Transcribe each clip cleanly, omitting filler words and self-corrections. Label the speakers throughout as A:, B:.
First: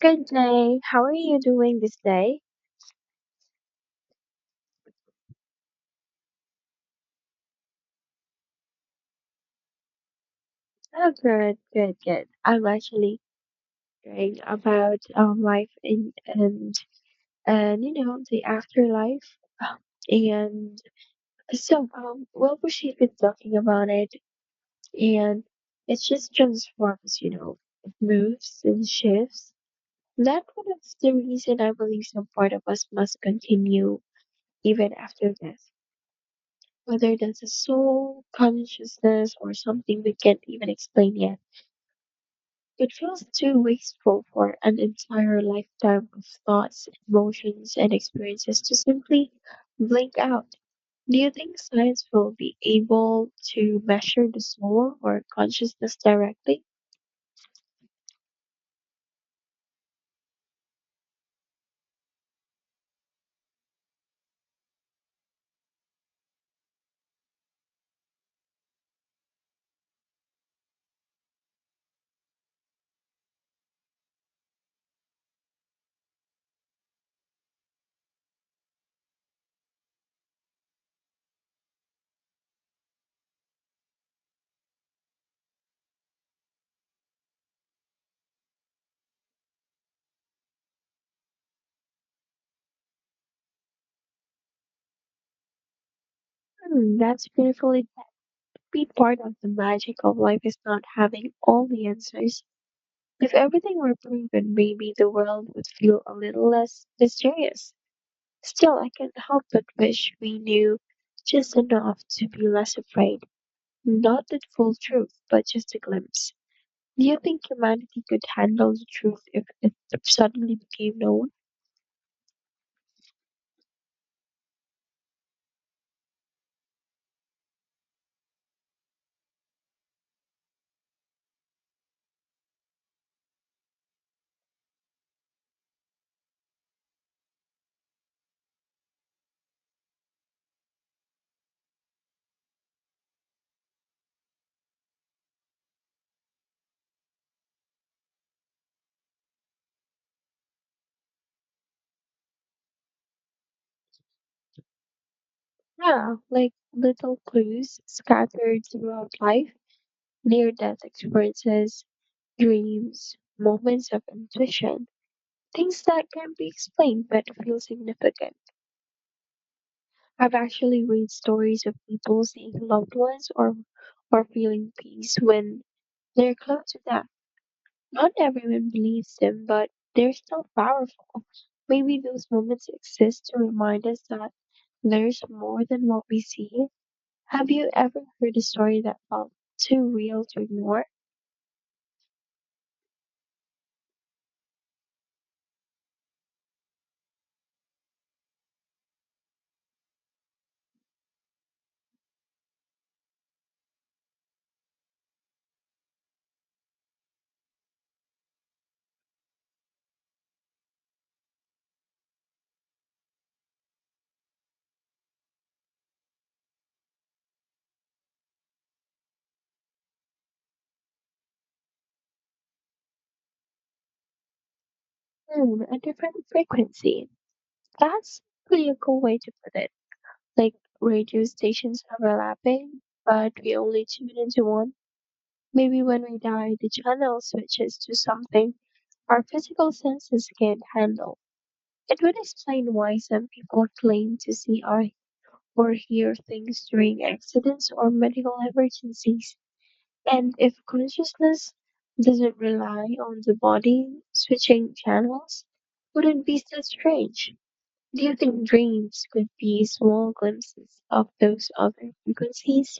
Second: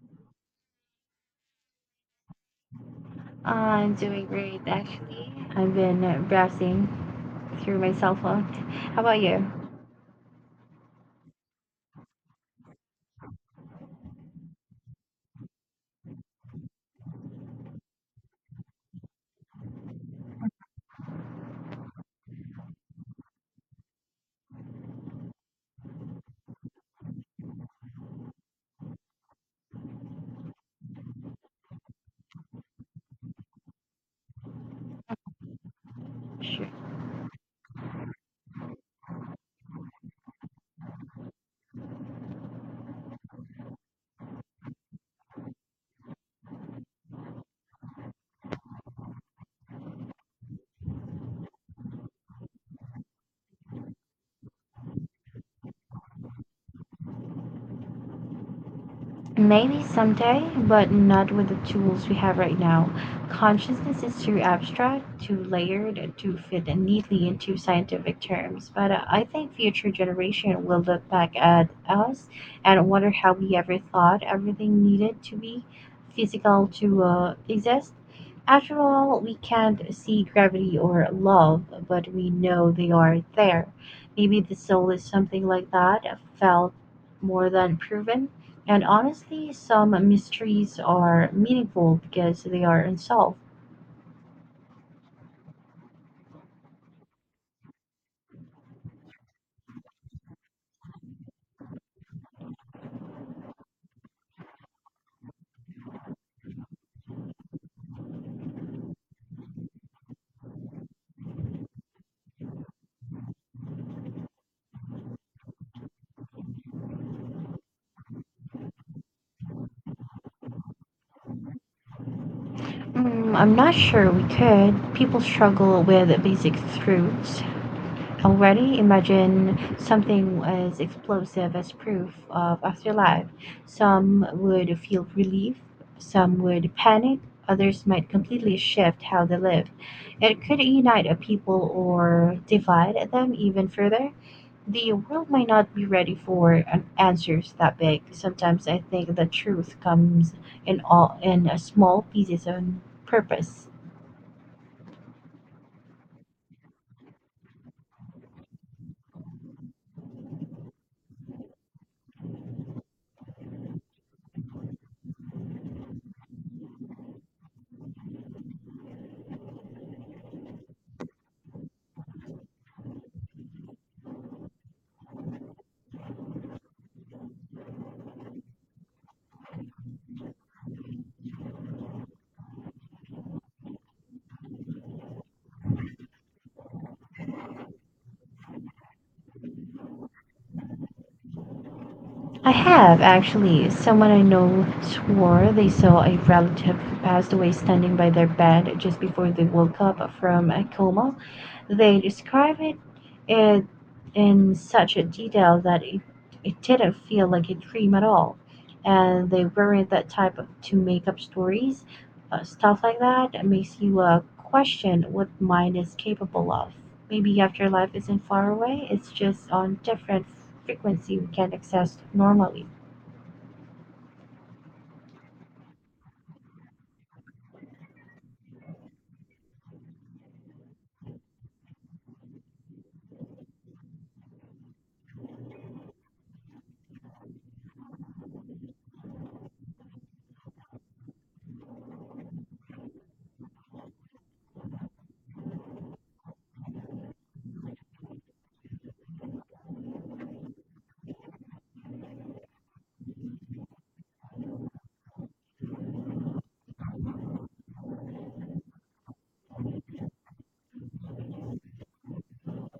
A: Good day. How are you doing this day?
B: I'm doing great, actually. I've been browsing through my cell phone. How about you?
A: Oh, good, good, good. I'm actually thinking about life in, and the afterlife. And so she's been talking about it, and it just transforms. You know, it moves and shifts. That one is the reason I believe some part of us must continue even after death,
B: Sure.
A: whether that's a soul, consciousness, or something we can't even explain yet. It feels too wasteful for an entire lifetime of thoughts, emotions, and experiences to simply blink out. Do you think science will be able to measure the soul or consciousness directly?
B: Maybe someday, but not with the tools we have right now. Consciousness is too abstract, too layered, to fit neatly into scientific terms. But I think future generation will look back at us and wonder how we ever thought everything needed to be physical to exist. After all, we can't see gravity or love, but we know they are there. Maybe the soul is something like that, felt more than proven. And honestly, some mysteries are meaningful because they are unsolved.
A: Hmm, that's beautiful. It might be part of the magic of life is not having all the answers. If everything were proven, maybe the world would feel a little less mysterious. Still, I can't help but wish we knew just enough to be less afraid. Not the full truth, but just a glimpse. Do you think humanity could handle the truth if it suddenly became known?
B: I'm not sure we could. People struggle with basic truths, already imagine something as explosive as proof of afterlife. Some would feel relief, some would panic, others might completely shift how they live. It could unite a people or divide them even further. The world might not be ready for an answers that big. Sometimes I think the truth comes in all in a small pieces on purpose.
A: Yeah, like little clues scattered throughout life, near death experiences, dreams, moments of intuition, things that can't be explained but feel significant. I've actually read stories of people seeing loved ones or feeling peace when they're close to death. Not everyone believes them, but they're still powerful. Maybe those moments exist to remind us that there's more than what we see. Have you ever heard a story that felt too real to ignore?
B: I have, actually. Someone I know swore they saw a relative who passed away standing by their bed just before they woke up from a coma. They described it in such a detail that it didn't feel like a dream at all. And they weren't that type of, to make up stories. Stuff like that makes you question what mind is capable of maybe afterlife isn't far away, it's just on different frequency we can't access normally.
A: Hmm, a different frequency. That's really a cool way to put it. Like radio stations overlapping, but we only tune into one. Maybe when we die, the channel switches to something our physical senses can't handle. It would explain why some people claim to see or hear things during accidents or medical emergencies. And if consciousness doesn't rely on the body switching channels, would it be so strange? Do you think dreams could be small glimpses of those other frequencies?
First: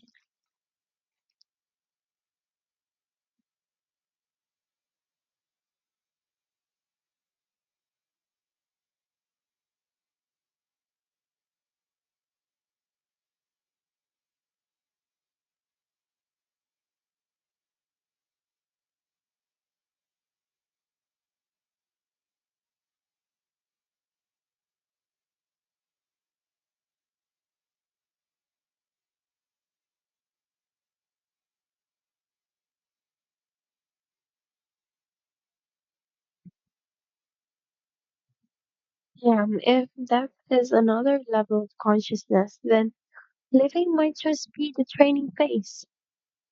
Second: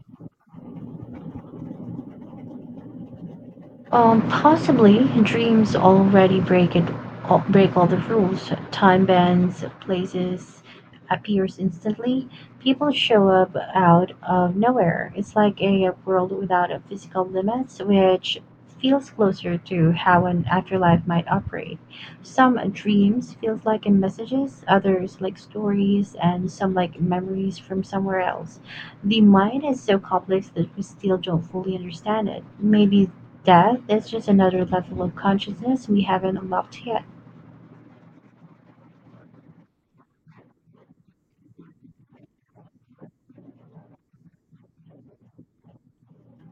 B: Possibly dreams already break it, break all the rules. Time bends, places appears instantly. People show up out of nowhere. It's like a world without a physical limits, which feels closer to how an afterlife might operate. Some dreams feels like in messages, others like stories, and some like memories from somewhere else. The mind is so complex that we still don't fully understand it. Maybe death is just another level of consciousness we haven't unlocked yet.
A: Yeah, if depth is another level of consciousness, then living might just be the training phase.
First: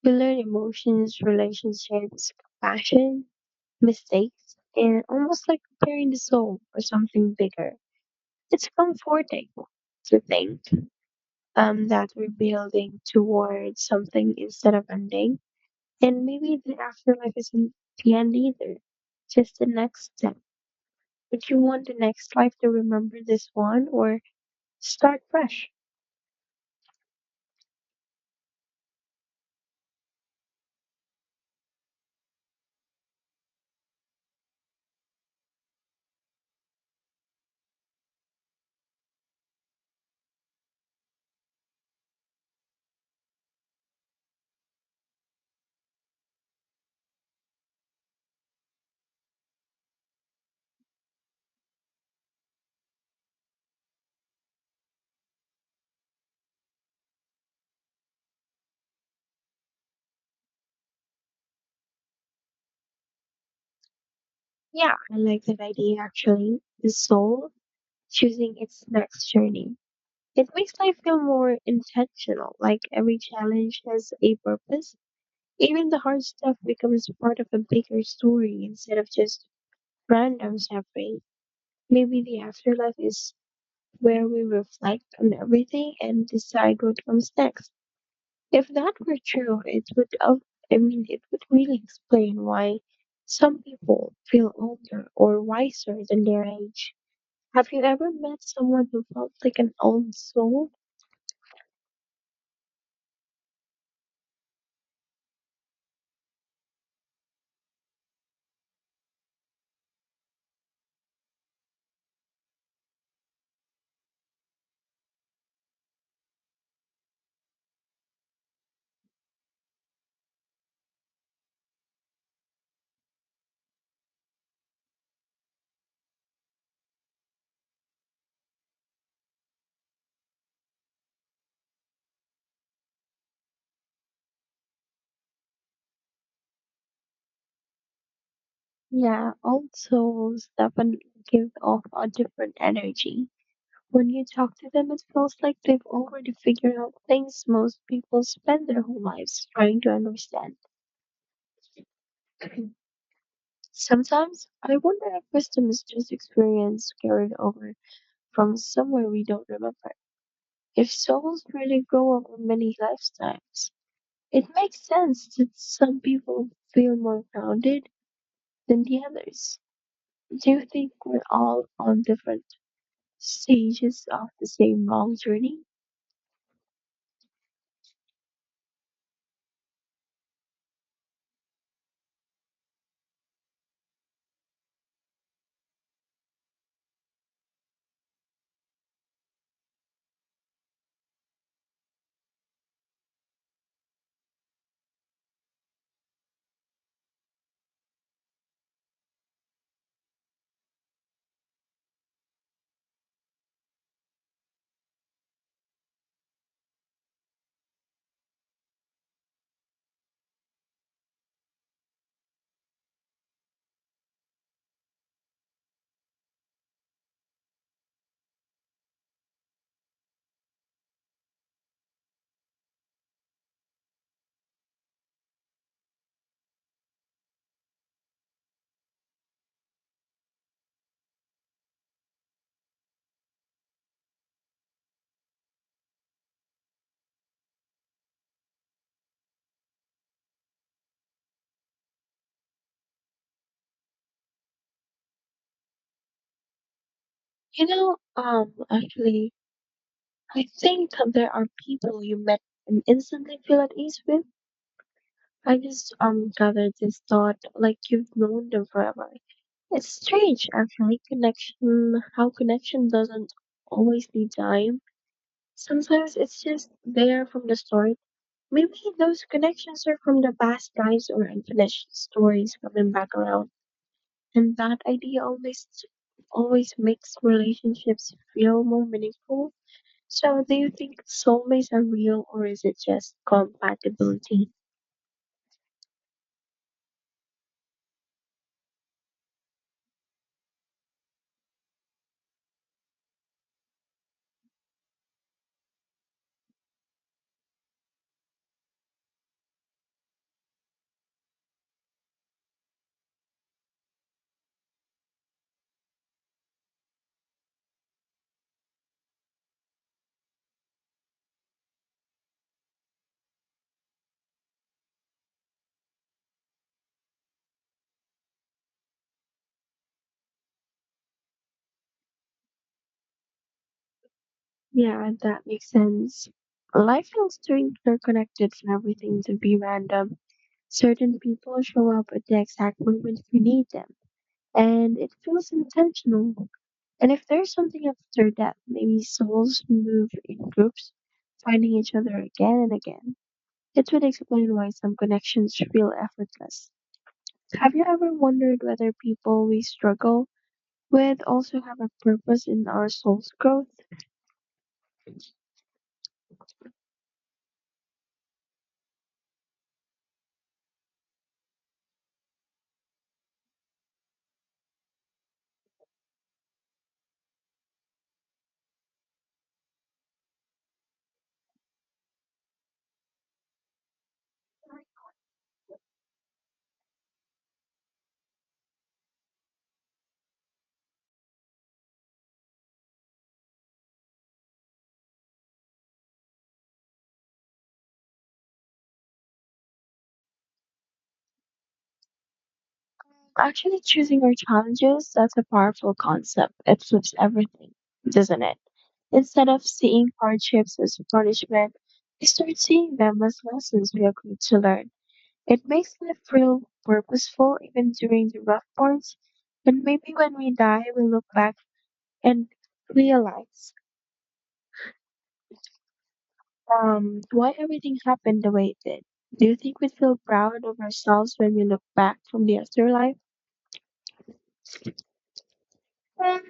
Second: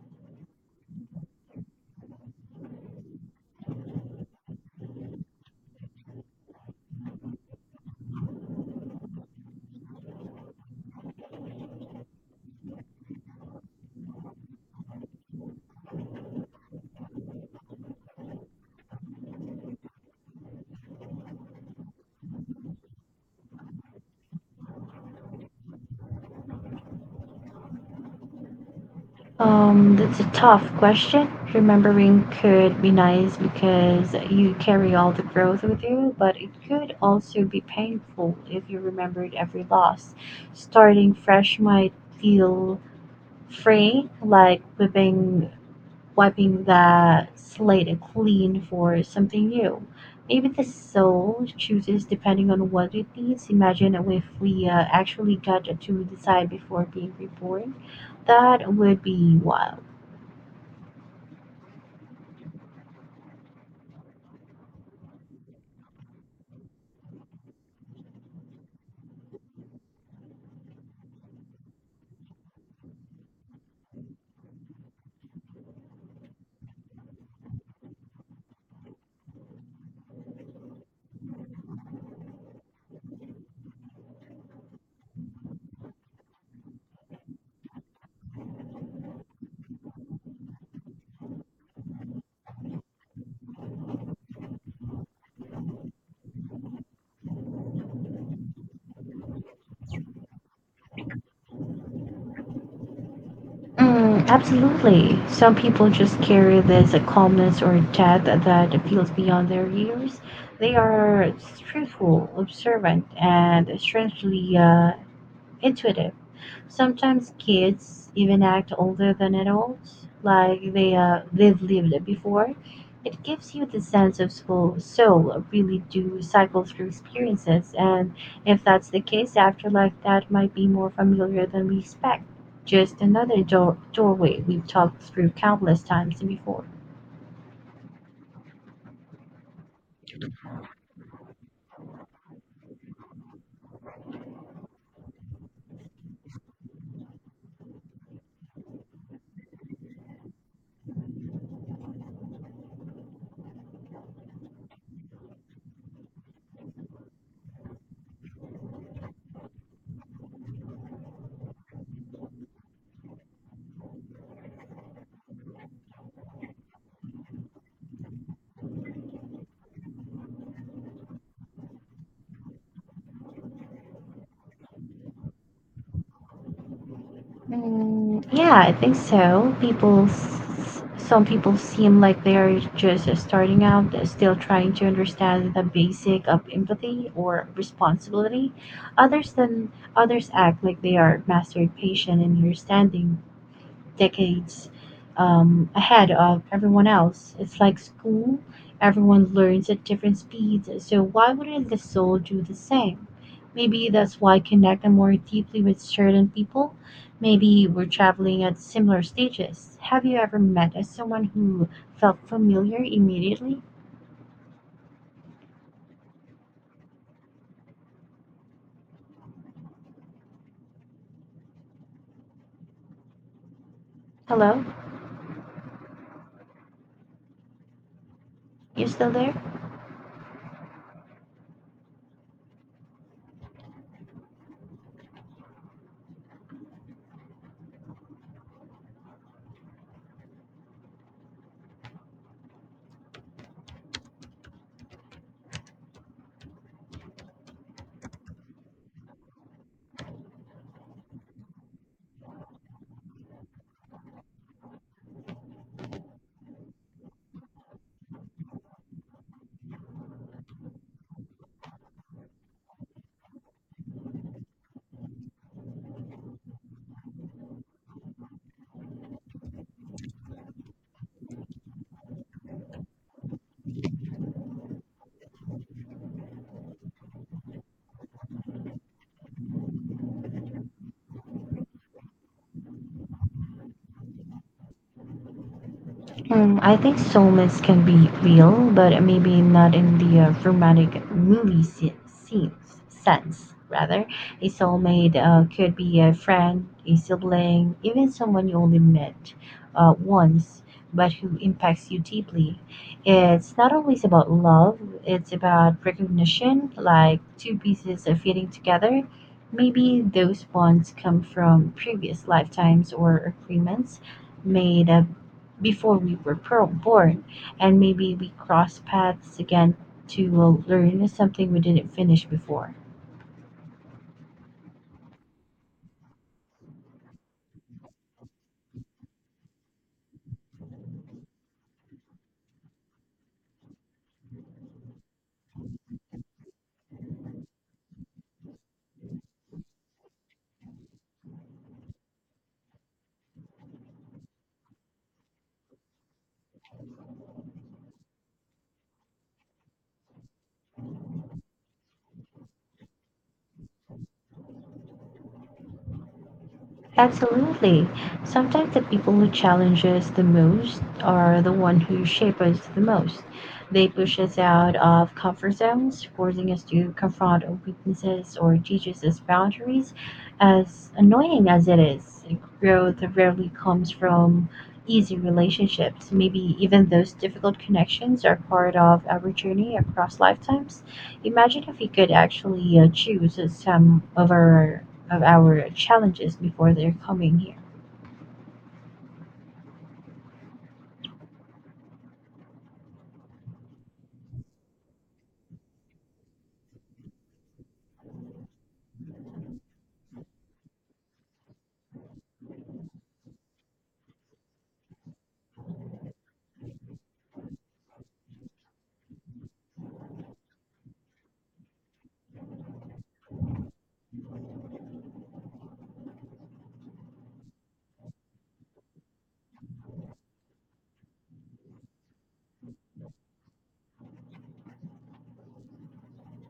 A: We learn emotions, relationships, compassion, mistakes, and almost like preparing the soul for something bigger. It's comforting to think that we're building towards something instead of ending. And maybe the afterlife isn't the end either, just the next step. Would you want the next life to remember this one or start fresh?
B: That's a tough question. Remembering could be nice because you carry all the growth with you, but it could also be painful if you remembered every loss. Starting fresh might feel free, like living, wiping the slate clean for something new. Maybe the soul chooses depending on what it needs. Imagine if we actually got to decide before being reborn. That would be wild.
A: Yeah, I like that idea actually. The soul choosing its next journey. It makes life feel more intentional, like every challenge has a purpose. Even the hard stuff becomes part of a bigger story instead of just random suffering. Maybe the afterlife is where we reflect on everything and decide what comes next. If that were true, it would really explain why some people feel older or wiser than their age. Have you ever met someone who felt like an old soul?
B: Absolutely. Some people just carry this calmness or depth that feels beyond their years. They are truthful, observant, and strangely intuitive. Sometimes kids even act older than adults, like they've lived it before. It gives you the sense of soul really do cycle through experiences, and if that's the case, afterlife that might be more familiar than we expect. Just another doorway we've talked through countless times before.
A: Yeah, old souls definitely give off a different energy. When you talk to them, it feels like they've already figured out things most people spend their whole lives trying to understand. Sometimes I wonder if wisdom is just experience carried over from somewhere we don't remember. If souls really grow over many lifetimes, it makes sense that some people feel more grounded than the others. Do you think we're all on different stages of the same long journey?
B: Yeah, I think so. Some people seem like they're just starting out, still trying to understand the basic of empathy or responsibility. Others than others act like they are mastered patient and understanding decades ahead of everyone else. It's like school, everyone learns at different speeds, so why wouldn't the soul do the same? Maybe that's why I connect more deeply with certain people. Maybe we're traveling at similar stages. Have you ever met as someone who felt familiar immediately? Hello? You still there?
A: You know, actually, I think that there are people you met and instantly feel at ease with. I just gathered this thought like you've known them forever. It's strange, actually, how connection doesn't always need time. Sometimes it's just there from the start. Maybe those connections are from the past guys or unfinished stories coming back around. And that idea always makes relationships feel more meaningful. So do you think soulmates are real or is it just compatibility?
B: I think soulmates can be real, but maybe not in the romantic movie scenes sense. Rather, a soulmate could be a friend, a sibling, even someone you only met once, but who impacts you deeply. It's not always about love; it's about recognition, like two pieces of fitting together. Maybe those bonds come from previous lifetimes or agreements made up before we were born, and maybe we cross paths again to learn something we didn't finish before.
A: Yeah, that makes sense. Life feels too interconnected for everything to be random. Certain people show up at the exact moment we need them, and it feels intentional. And if there's something after that, maybe souls move in groups, finding each other again and again. It would explain why some connections feel effortless. Have you ever wondered whether people we struggle with also have a purpose in our soul's growth?
B: Absolutely. Sometimes the people who challenge us the most are the one who shape us the most. They push us out of comfort zones, forcing us to confront our weaknesses or teaches us boundaries. As annoying as it is, growth rarely comes from easy relationships. Maybe even those difficult connections are part of our journey across lifetimes. Imagine if we could actually choose some of our challenges before they're coming here.
A: Actually, choosing our challenges, that's a powerful concept. It flips everything, doesn't it? Instead of seeing hardships as punishment, we start seeing them as lessons we agreed to learn. It makes life feel purposeful even during the rough parts, and maybe when we die, we look back and realize. Why everything happened the way it did. Do you think we feel proud of ourselves when we look back from the afterlife? And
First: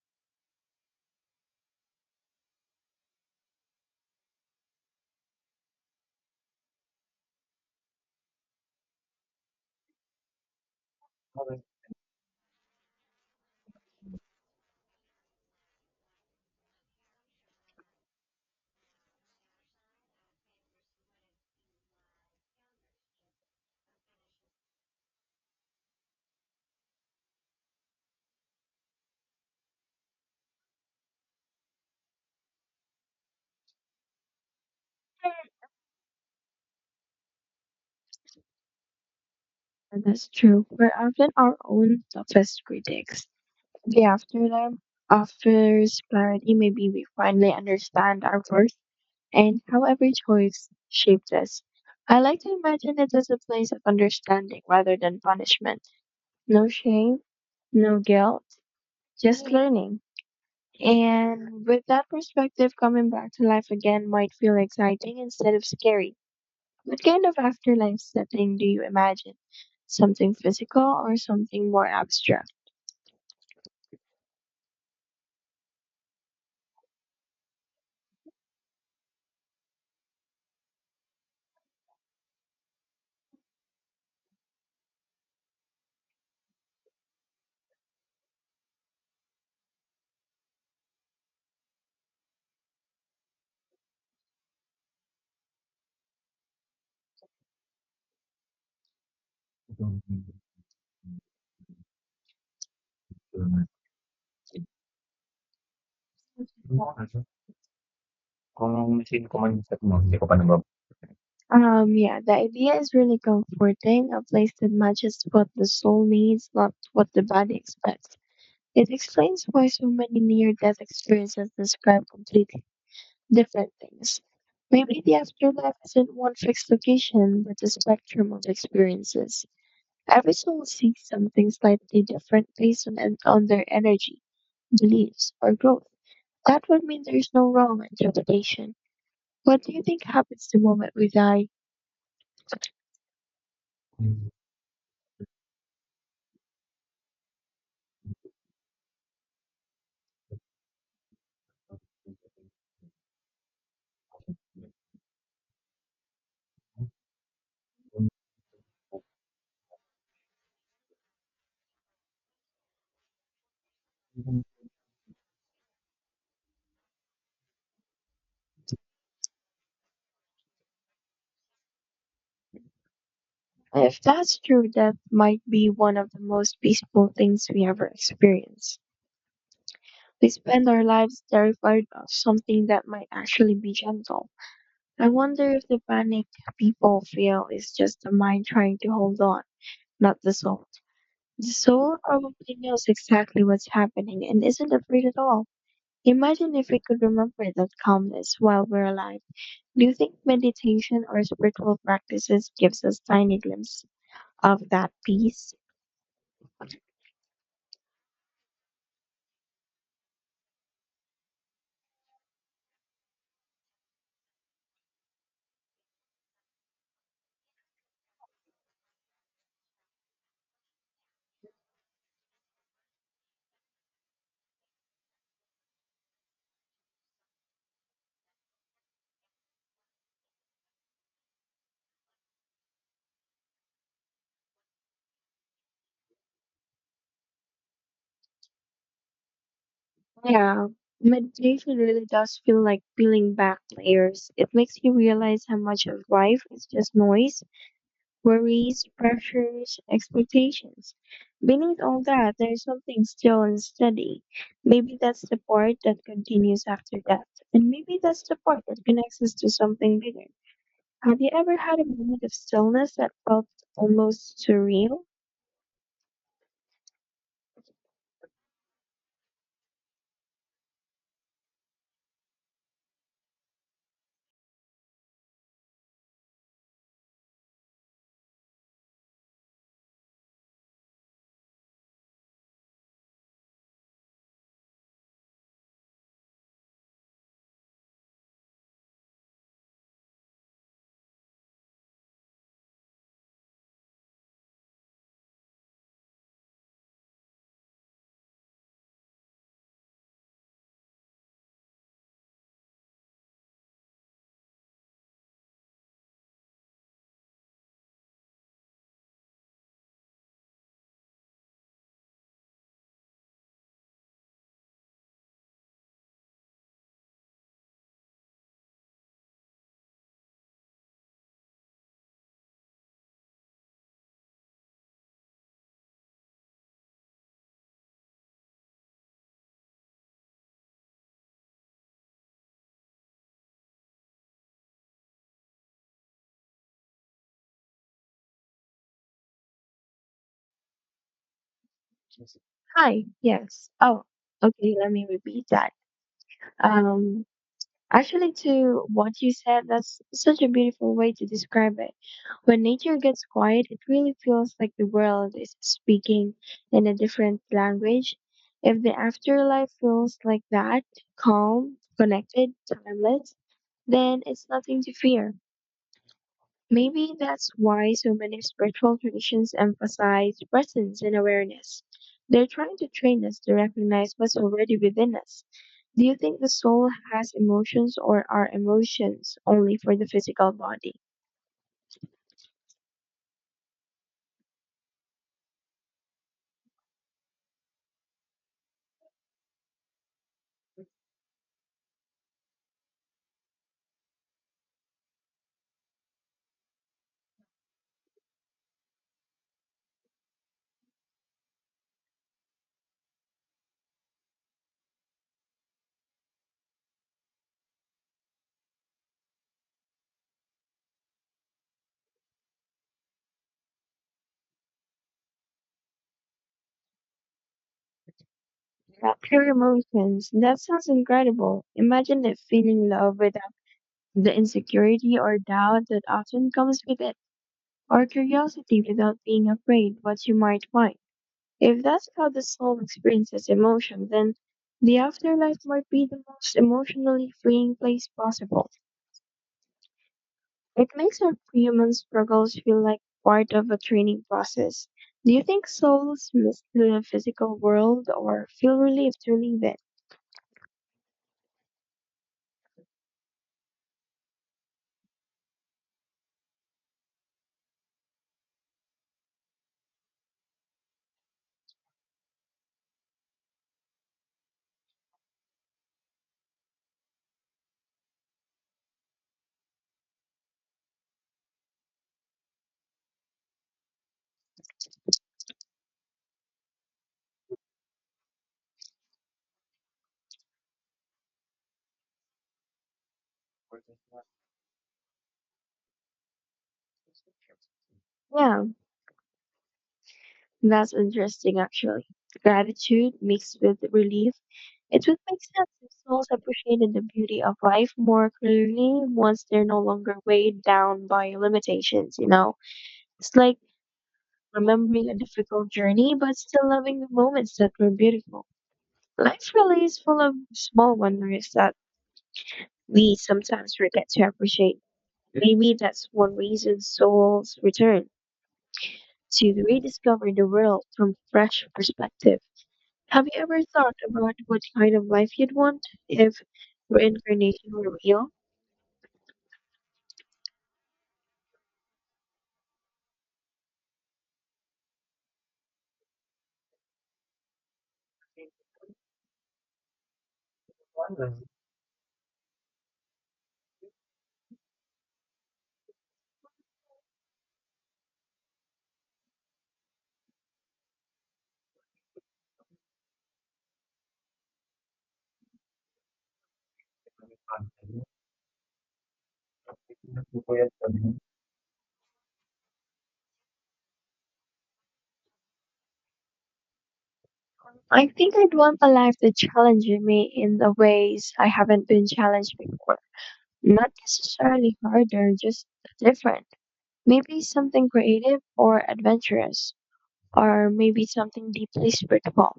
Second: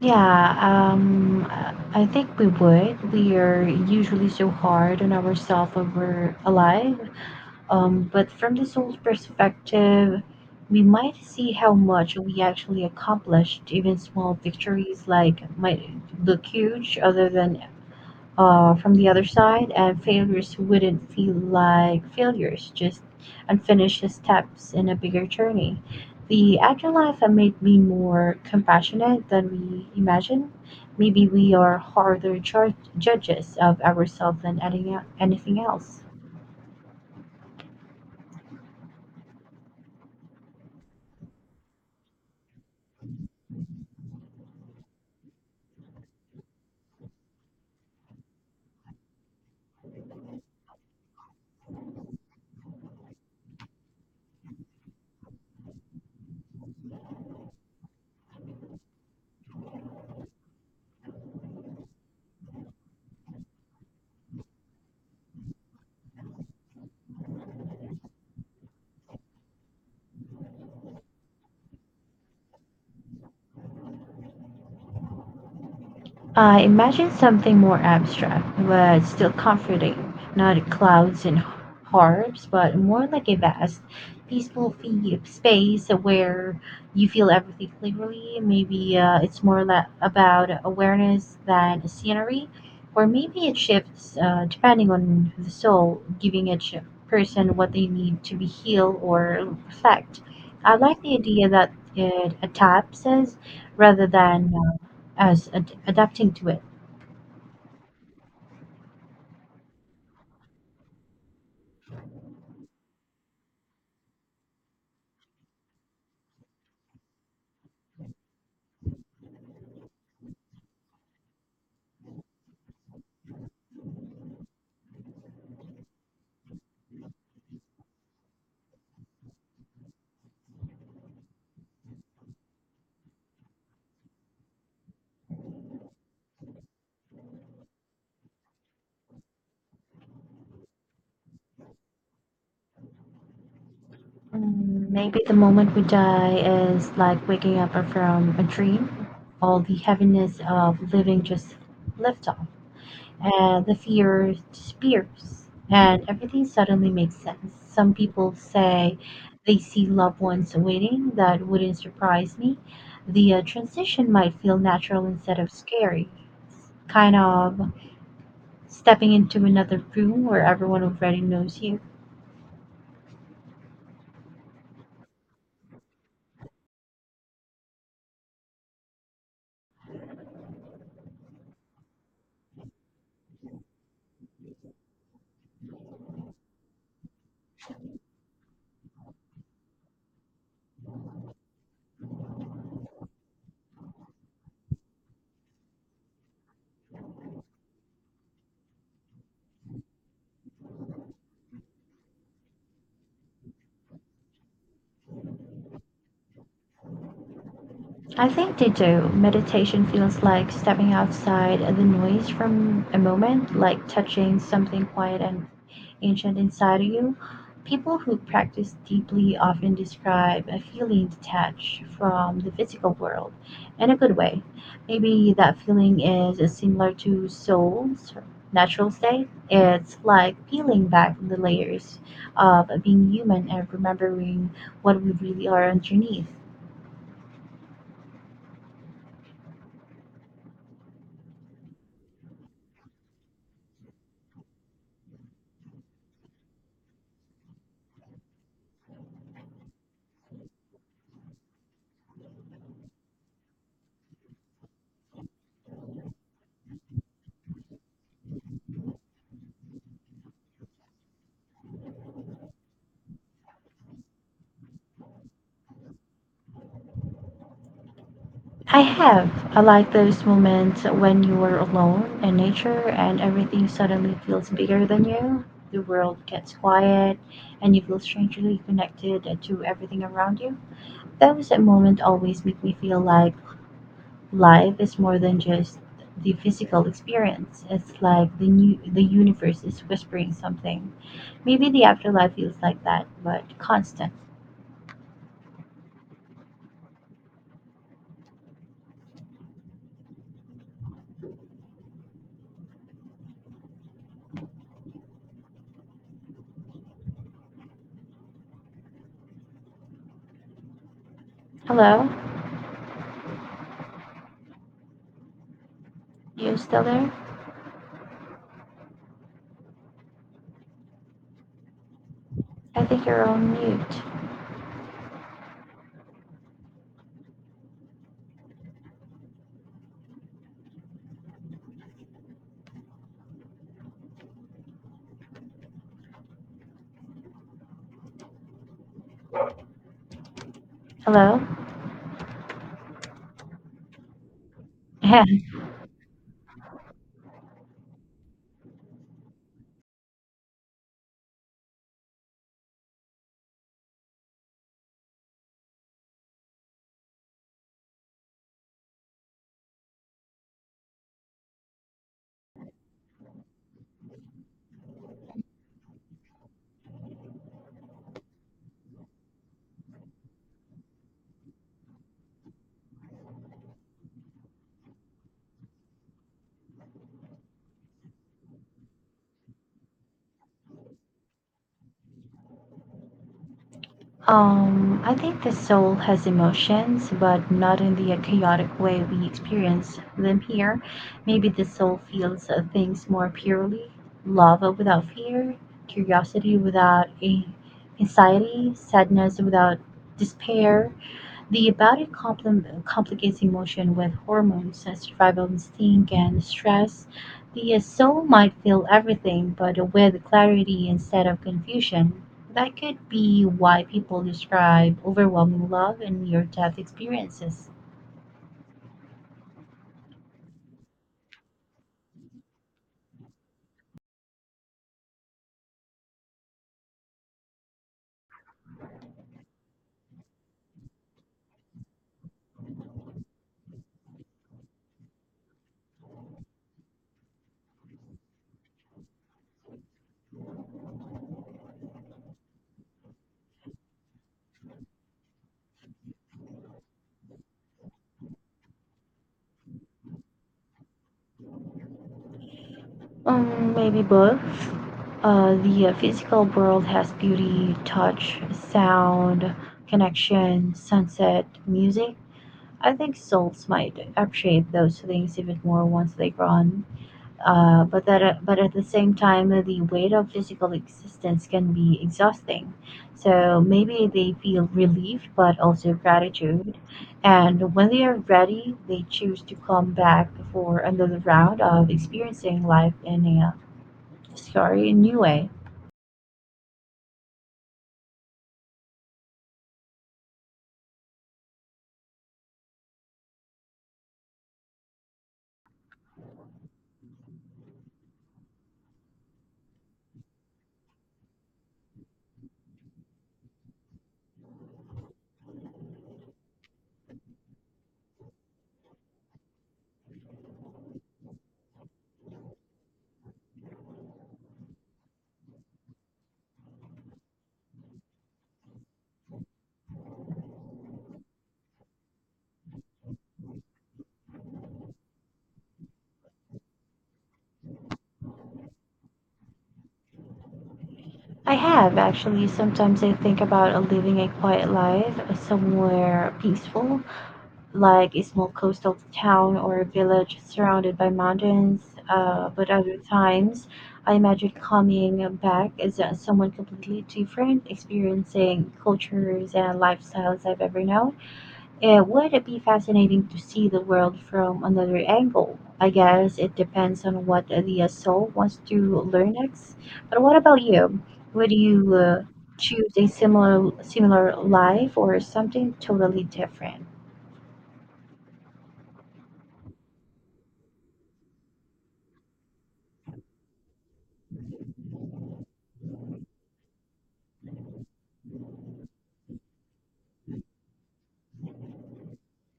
B: Yeah, I think we would. We are usually so hard on ourselves when we're alive. But from the soul's perspective, we might see how much we actually accomplished. Even small victories like might look huge, other than from the other side, and failures wouldn't feel like failures, just unfinished steps in a bigger journey. The afterlife life had made me more compassionate than we imagined. Maybe we are harder judges of ourselves than anything else.
A: that's true. We're often our own toughest critics. The afterlife offers clarity. Maybe we finally understand our worth and how every choice shaped us. I like to imagine it as a place of understanding rather than punishment. No shame, no guilt, just learning. And with that perspective, coming back to life again might feel exciting instead of scary. What kind of afterlife setting do you imagine? Something physical or something more abstract?
B: I imagined something more abstract, but still comforting. Not clouds and harps, but more like a vast, peaceful space where you feel everything clearly. Maybe it's more about awareness than scenery, or maybe it shifts depending on the soul, giving each person what they need to be healed or reflect. I like the idea that it adapts us rather than adapting to it.
A: Yeah, the idea is really comforting, a place that matches what the soul needs, not what the body expects. It explains why so many near death experiences describe completely different things. Maybe the afterlife isn't one fixed location, but a spectrum of experiences. Every soul sees something slightly different based on their energy, beliefs, or growth. That would mean there's no wrong interpretation. What do you think happens the moment we die?
B: Maybe the moment we die is like waking up from a dream. All the heaviness of living just lifts off, and the fear disappears, and everything suddenly makes sense. Some people say they see loved ones waiting. That wouldn't surprise me. The transition might feel natural instead of scary, kind of stepping into another room where everyone already knows you.
A: If that's true, death might be one of the most peaceful things we ever experience. We spend our lives terrified of something that might actually be gentle. I wonder if the panic people feel is just the mind trying to hold on, not the soul. The soul probably knows exactly what's happening and isn't afraid at all. Imagine if we could remember that calmness while we're alive. Do you think meditation or spiritual practices gives us tiny glimpse of that peace?
B: I think they do. Meditation feels like stepping outside the noise from a moment, like touching something quiet and ancient inside of you. People who practice deeply often describe a feeling detached from the physical world in a good way. Maybe that feeling is similar to soul's natural state. It's like peeling back the layers of being human and remembering what we really are underneath.
A: Yeah, meditation really does feel like peeling back layers. It makes you realize how much of life is just noise, worries, pressures, expectations. Beneath all that, there's something still and steady. Maybe that's the part that continues after death, and maybe that's the part that connects us to something bigger. Have you ever had a moment of stillness that felt almost surreal?
B: I have. I like those moments when you are alone in nature and everything suddenly feels bigger than you. The world gets quiet and you feel strangely connected to everything around you. Those moments always make me feel like life is more than just the physical experience. It's like the universe is whispering something. Maybe the afterlife feels like that, but constant. Hello? You still there? I think you're on mute. Hello?
A: Hi, yes. Oh, okay, let me repeat that. Um, Actually, to what you said, that's such a beautiful way to describe it. When nature gets quiet, it really feels like the world is speaking in a different language. If the afterlife feels like that, calm, connected, timeless, then it's nothing to fear. Maybe that's why so many spiritual traditions emphasize presence and awareness. They're trying to train us to recognize what's already within us. Do you think the soul has emotions or are emotions only for the physical body?
B: I think the soul has emotions, but not in the chaotic way we experience them here. Maybe the soul feels things more purely love without fear, curiosity without a anxiety, sadness without despair, the body complicates emotion with hormones, such as survival instinct, and stress. The soul might feel everything, but with clarity instead of confusion. That could be why people describe overwhelming love and near death experiences.
A: Pure emotions. That sounds incredible. Imagine that feeling love without the insecurity or doubt that often comes with it, or curiosity without being afraid what you might find. If that's how the soul experiences emotion, then the afterlife might be the most emotionally freeing place possible. It makes our human struggles feel like part of a training process. Do you think souls miss the physical world or feel relieved to leave it?
B: Maybe both. The physical world has beauty, touch, sound, connection, sunset, music. I think souls might appreciate those things even more once they grow on. But at the same time, the weight of physical existence can be exhausting. So maybe they feel relief, but also gratitude. And when they are ready, they choose to come back for another round of experiencing life in a sorry new way.
A: Yeah, that's interesting actually. Gratitude mixed with relief. It would make sense if souls appreciated the beauty of life more clearly once they're no longer weighed down by limitations, you know? It's like remembering a difficult journey, but still loving the moments that were beautiful. Life really is full of small wonders that we sometimes forget to appreciate. Maybe that's one reason souls return to rediscover the world from fresh perspective. Have you ever thought about what kind of life you'd want if reincarnation were real?
B: I have actually. Sometimes I think about living a quiet life somewhere peaceful like a small coastal town or a village surrounded by mountains. But other times, I imagine coming back as someone completely different, experiencing cultures and lifestyles I've ever known. It would be fascinating to see the world from another angle. I guess it depends on what the soul wants to learn next. But what about you? Would you choose a similar life or something totally different?
A: I think I'd want a life that challenges me in the ways I haven't been challenged before. Not necessarily harder, just different. Maybe something creative or adventurous, or maybe something deeply spiritual.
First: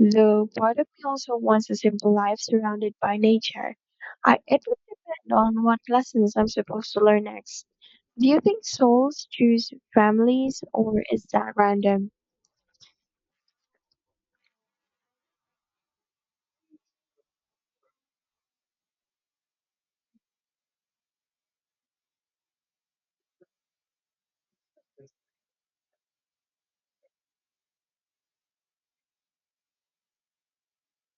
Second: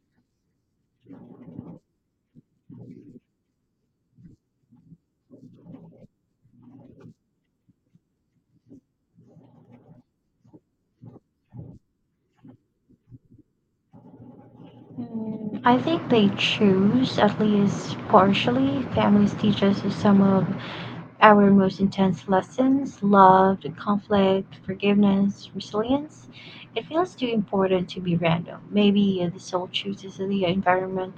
A: Though part of me also wants a simple life surrounded by nature. It would depend on what lessons I'm supposed to learn next. Do you think souls choose families, or is that random?
B: I think they choose, at least partially. Families teach us some of our most intense lessons love, conflict, forgiveness, resilience. It feels too important to be random. Maybe the soul chooses the environment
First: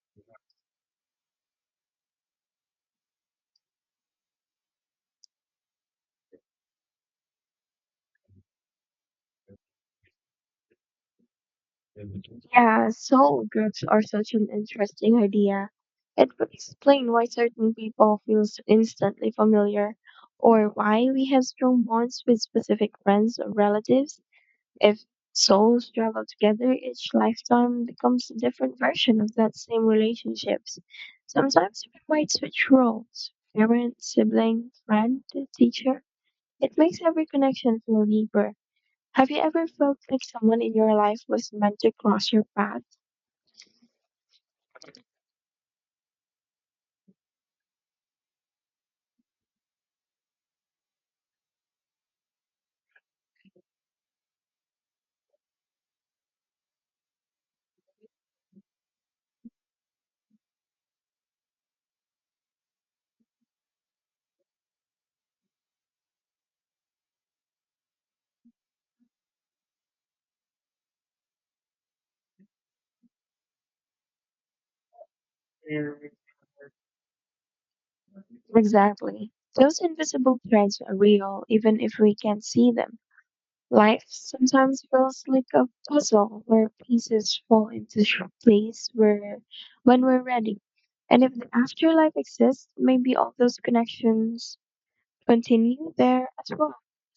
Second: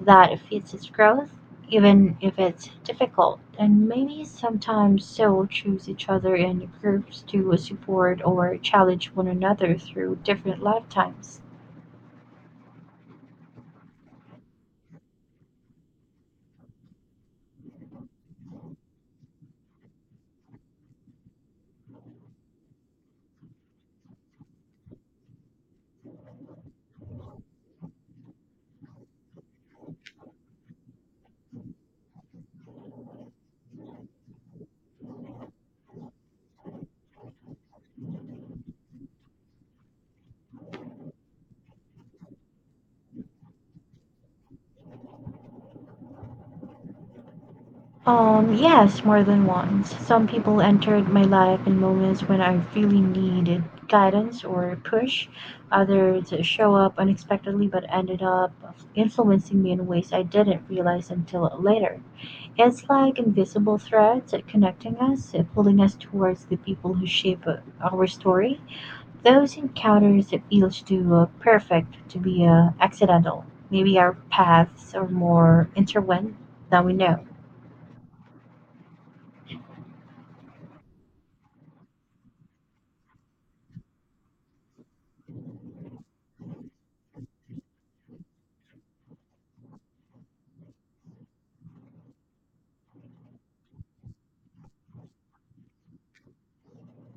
B: that fits its growth, even if it's difficult. And maybe sometimes soul choose each other in groups to support or challenge one another through different lifetimes.
A: Yeah, soul groups are such an interesting idea. It would explain why certain people feel so instantly familiar, or why we have strong bonds with specific friends or relatives. If souls travel together, each lifetime becomes a different version of that same relationships. Sometimes we might switch roles parent, sibling, friend, teacher. It makes every connection feel deeper. Have you ever felt like someone in your life was meant to cross your path?
B: Yes, more than once. Some people entered my life in moments when I really needed guidance or push. Others show up unexpectedly but ended up influencing me in ways I didn't realize until later. It's like invisible threads connecting us, pulling us towards the people who shape our story. Those encounters feel too perfect to be accidental. Maybe our paths are more intertwined than we know.
A: Exactly. Those invisible threads are real, even if we can't see them. Life sometimes feels like a puzzle where pieces fall into sh- place where when we're ready. And if the afterlife exists, maybe all those connections continue there as well.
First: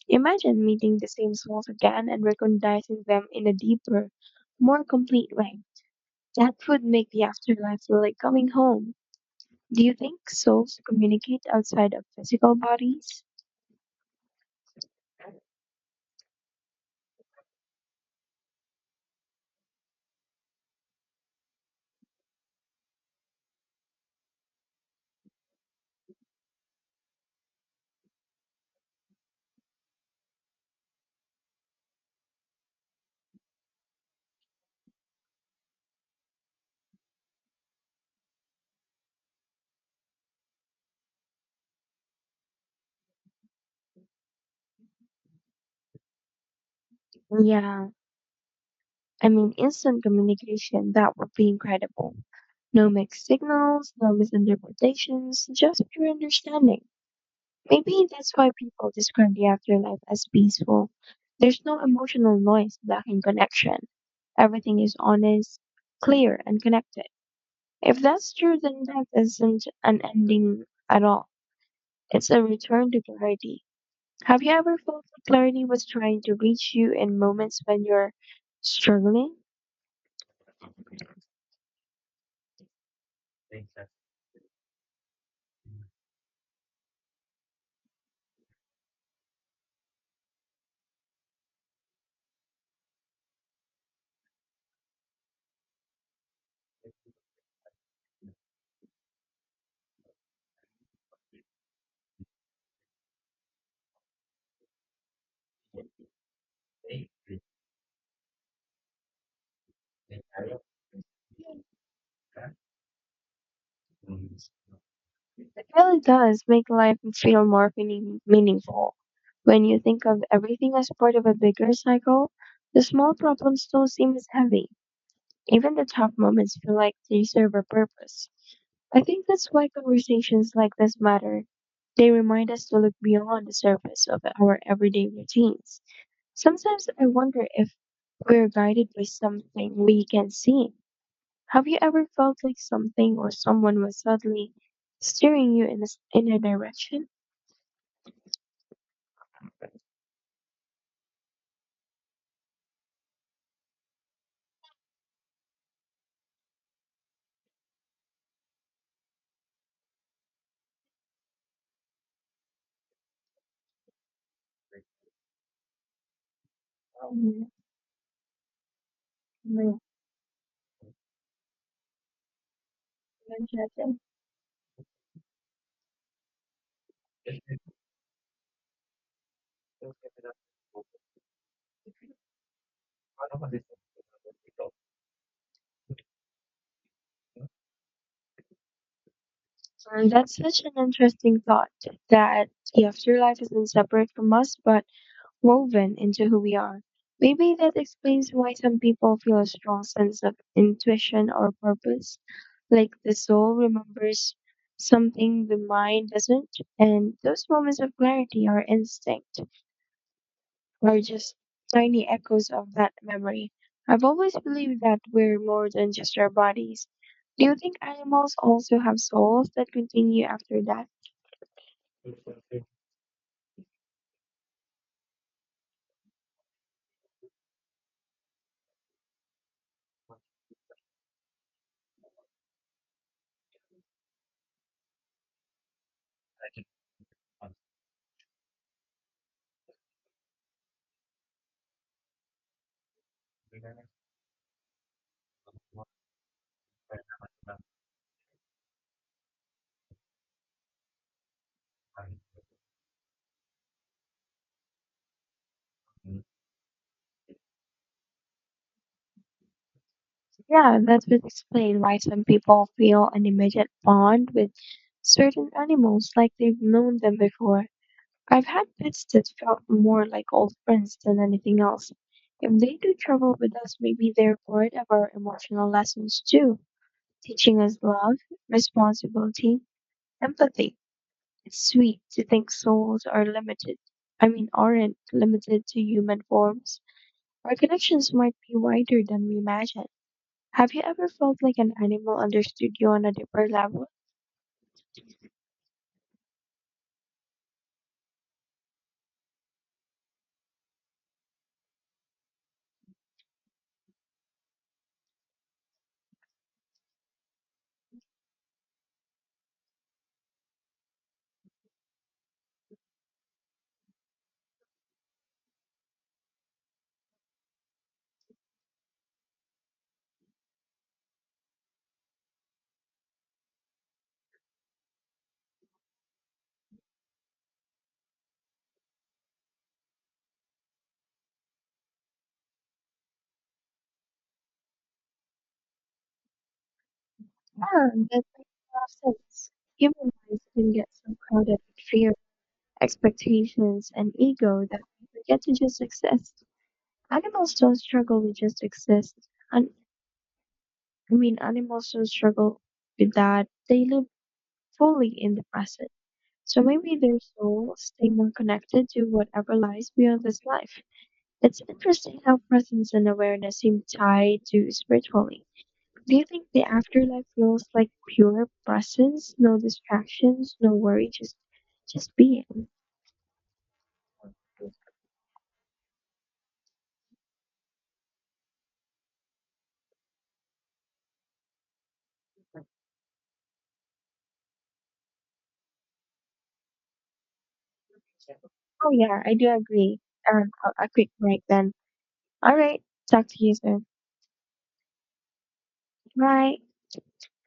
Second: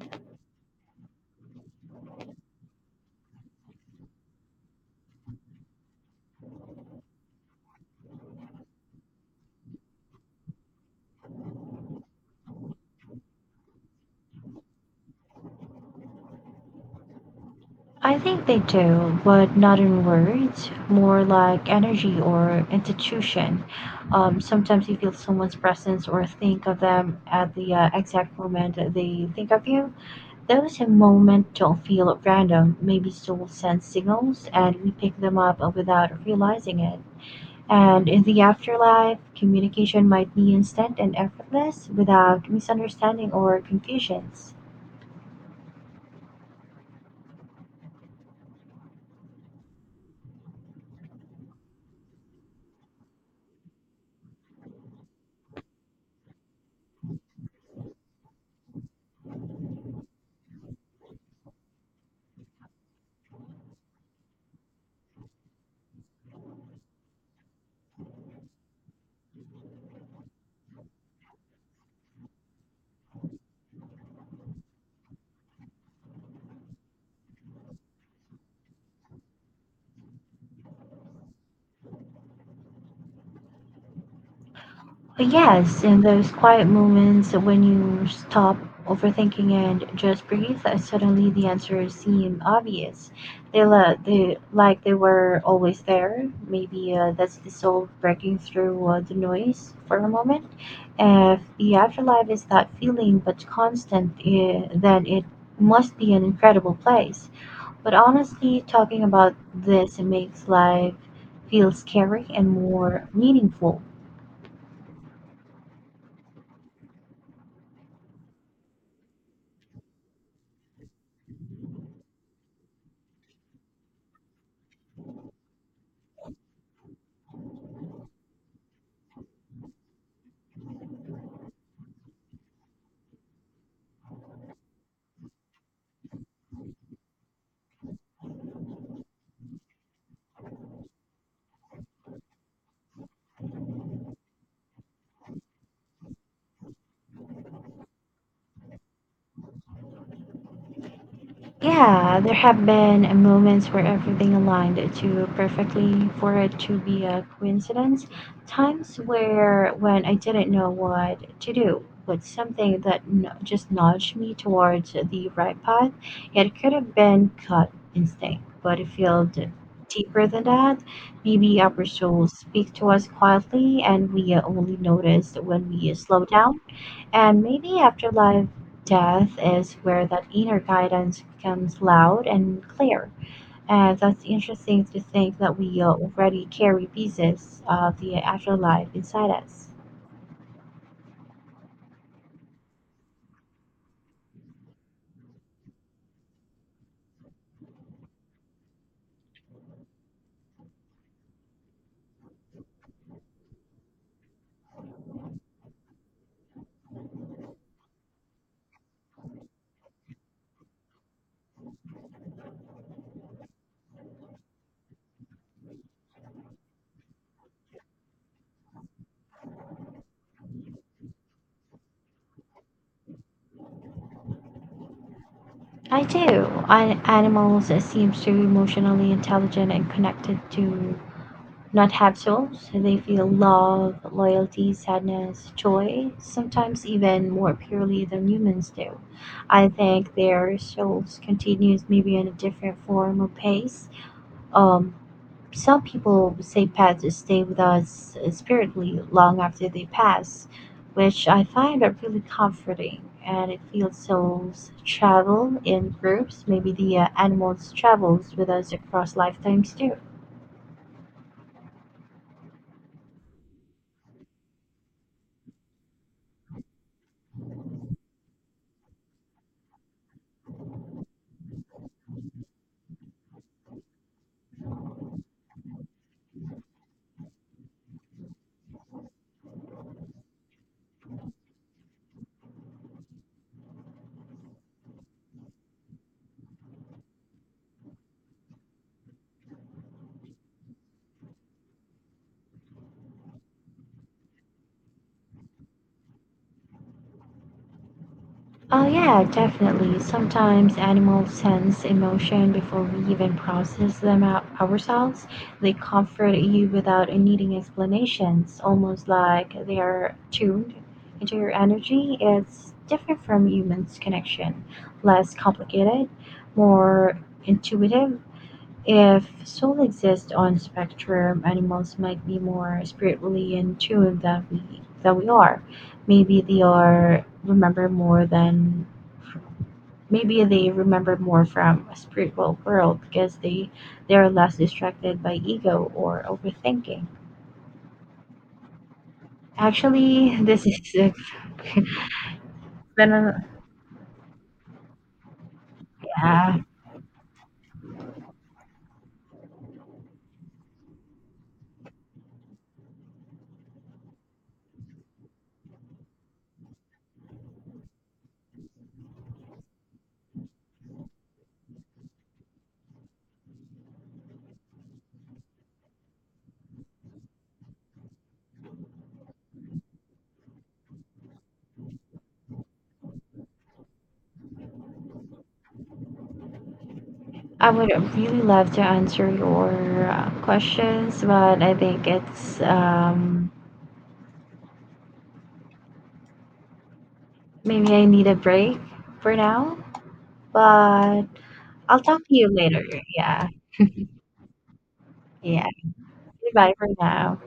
A: Imagine meeting the same souls again and recognizing them in a deeper, more complete way. That would make the afterlife feel like coming home. Do you think souls communicate outside of physical bodies?
B: I think they do, but not in words, more like energy or institution. Sometimes you feel someone's presence or think of them at the exact moment that they think of you. Those moments don't feel random. Maybe souls send signals and we pick them up without realizing it. And in the afterlife, communication might be instant and effortless without misunderstanding or confusions.
A: Yeah, I mean, instant communication, that would be incredible. No mixed signals, no misinterpretations, just pure understanding. Maybe that's why people describe the afterlife as peaceful. There's no emotional noise blocking connection. Everything is honest, clear, and connected. If that's true, then death isn't an ending at all. It's a return to clarity. Have you ever felt that clarity was trying to reach you in moments when you're struggling?
B: Yes, in those quiet moments when you stop overthinking and just breathe, suddenly the answers seem obvious. They like they were always there. Maybe that's the soul breaking through the noise for a moment. If the afterlife is that feeling but constant, then it must be an incredible place. But honestly, talking about this makes life feel scary and more meaningful.
A: It really does make life feel more meaningful. When you think of everything as part of a bigger cycle, the small problems don't seem as heavy. Even the tough moments feel like they serve a purpose. I think that's why conversations like this matter. They remind us to look beyond the surface of our everyday routines. Sometimes I wonder if we're guided by something we can see. Have you ever felt like something or someone was suddenly steering you in a direction?
B: Yeah, there have been moments where everything aligned too perfectly for it to be a coincidence. Times where when I didn't know what to do, but something that just nudged me towards the right path. It could have been
A: Oh
B: gut instinct, but it felt
A: my-
B: deeper than that. Maybe our souls speak to us
A: my goodness.
B: quietly, and we only notice when we slow down. And maybe afterlife death is where that inner guidance becomes loud and clear. And that's interesting to think that we already carry pieces of the afterlife inside us.
A: And that's such an interesting thought that the afterlife isn't separate from us but woven into who we are. Maybe that explains why some people feel a strong sense of intuition or purpose, like the soul remembers something the mind doesn't, and those moments of clarity are instinct. Are just tiny echoes of that memory. I've always believed that we're more than just our bodies. Do you think animals also have souls that continue after death?
B: I do. Animals seem so emotionally intelligent and connected to not have souls, they feel love, loyalty, sadness, joy, sometimes even more purely than humans do. I think their souls continues maybe in a different form or pace. Um, some people say pets stay with us spiritually long after they pass, which I find are really comforting. And it feels souls travel in groups. Maybe the animals travels with us across lifetimes too.
A: Yeah, that would explain why some people feel an immediate bond with certain animals like they've known them before. I've had pets that felt more like old friends than anything else. If they do travel with us, maybe they're part of our emotional lessons too, teaching us love, responsibility, empathy. It's sweet to think souls are limited. I mean, aren't limited to human forms. Our connections might be wider than we imagine. Have you ever felt like an animal understood you on a deeper level?
B: Oh, yeah, definitely. Sometimes animals sense emotion before we even process them out ourselves. They comfort you without needing explanations, almost like they are tuned into your energy. It's different from humans' connection, less complicated, more intuitive. If soul exists on spectrum, animals might be more spiritually in tune than we are. Maybe they are remember more than maybe they remember more from a spiritual world because they are less distracted by ego or overthinking.
A: Yeah, that makes a lot of sense. Human
B: Actually,
A: minds
B: this
A: can get
B: is a
A: so crowded with fear,
B: been a-
A: expectations, and ego that we forget to just exist.
B: yeah.
A: Animals don't struggle with just exist. And I mean, Animals don't struggle with that. They live fully in the present. So maybe their souls stay more connected to whatever lies beyond this life. It's interesting how presence and awareness seem tied to spirituality. Do you think the afterlife feels like pure presence, no distractions, no worry, just being?
B: I would really love to answer your questions, but I think it's maybe I need a break
A: Oh yeah, I
B: for
A: do
B: now,
A: agree. A, a quick
B: but
A: break then.
B: I'll talk to you
A: All
B: later.
A: right, talk to
B: Yeah.
A: you soon.
B: Yeah.
A: Bye.
B: Goodbye for now.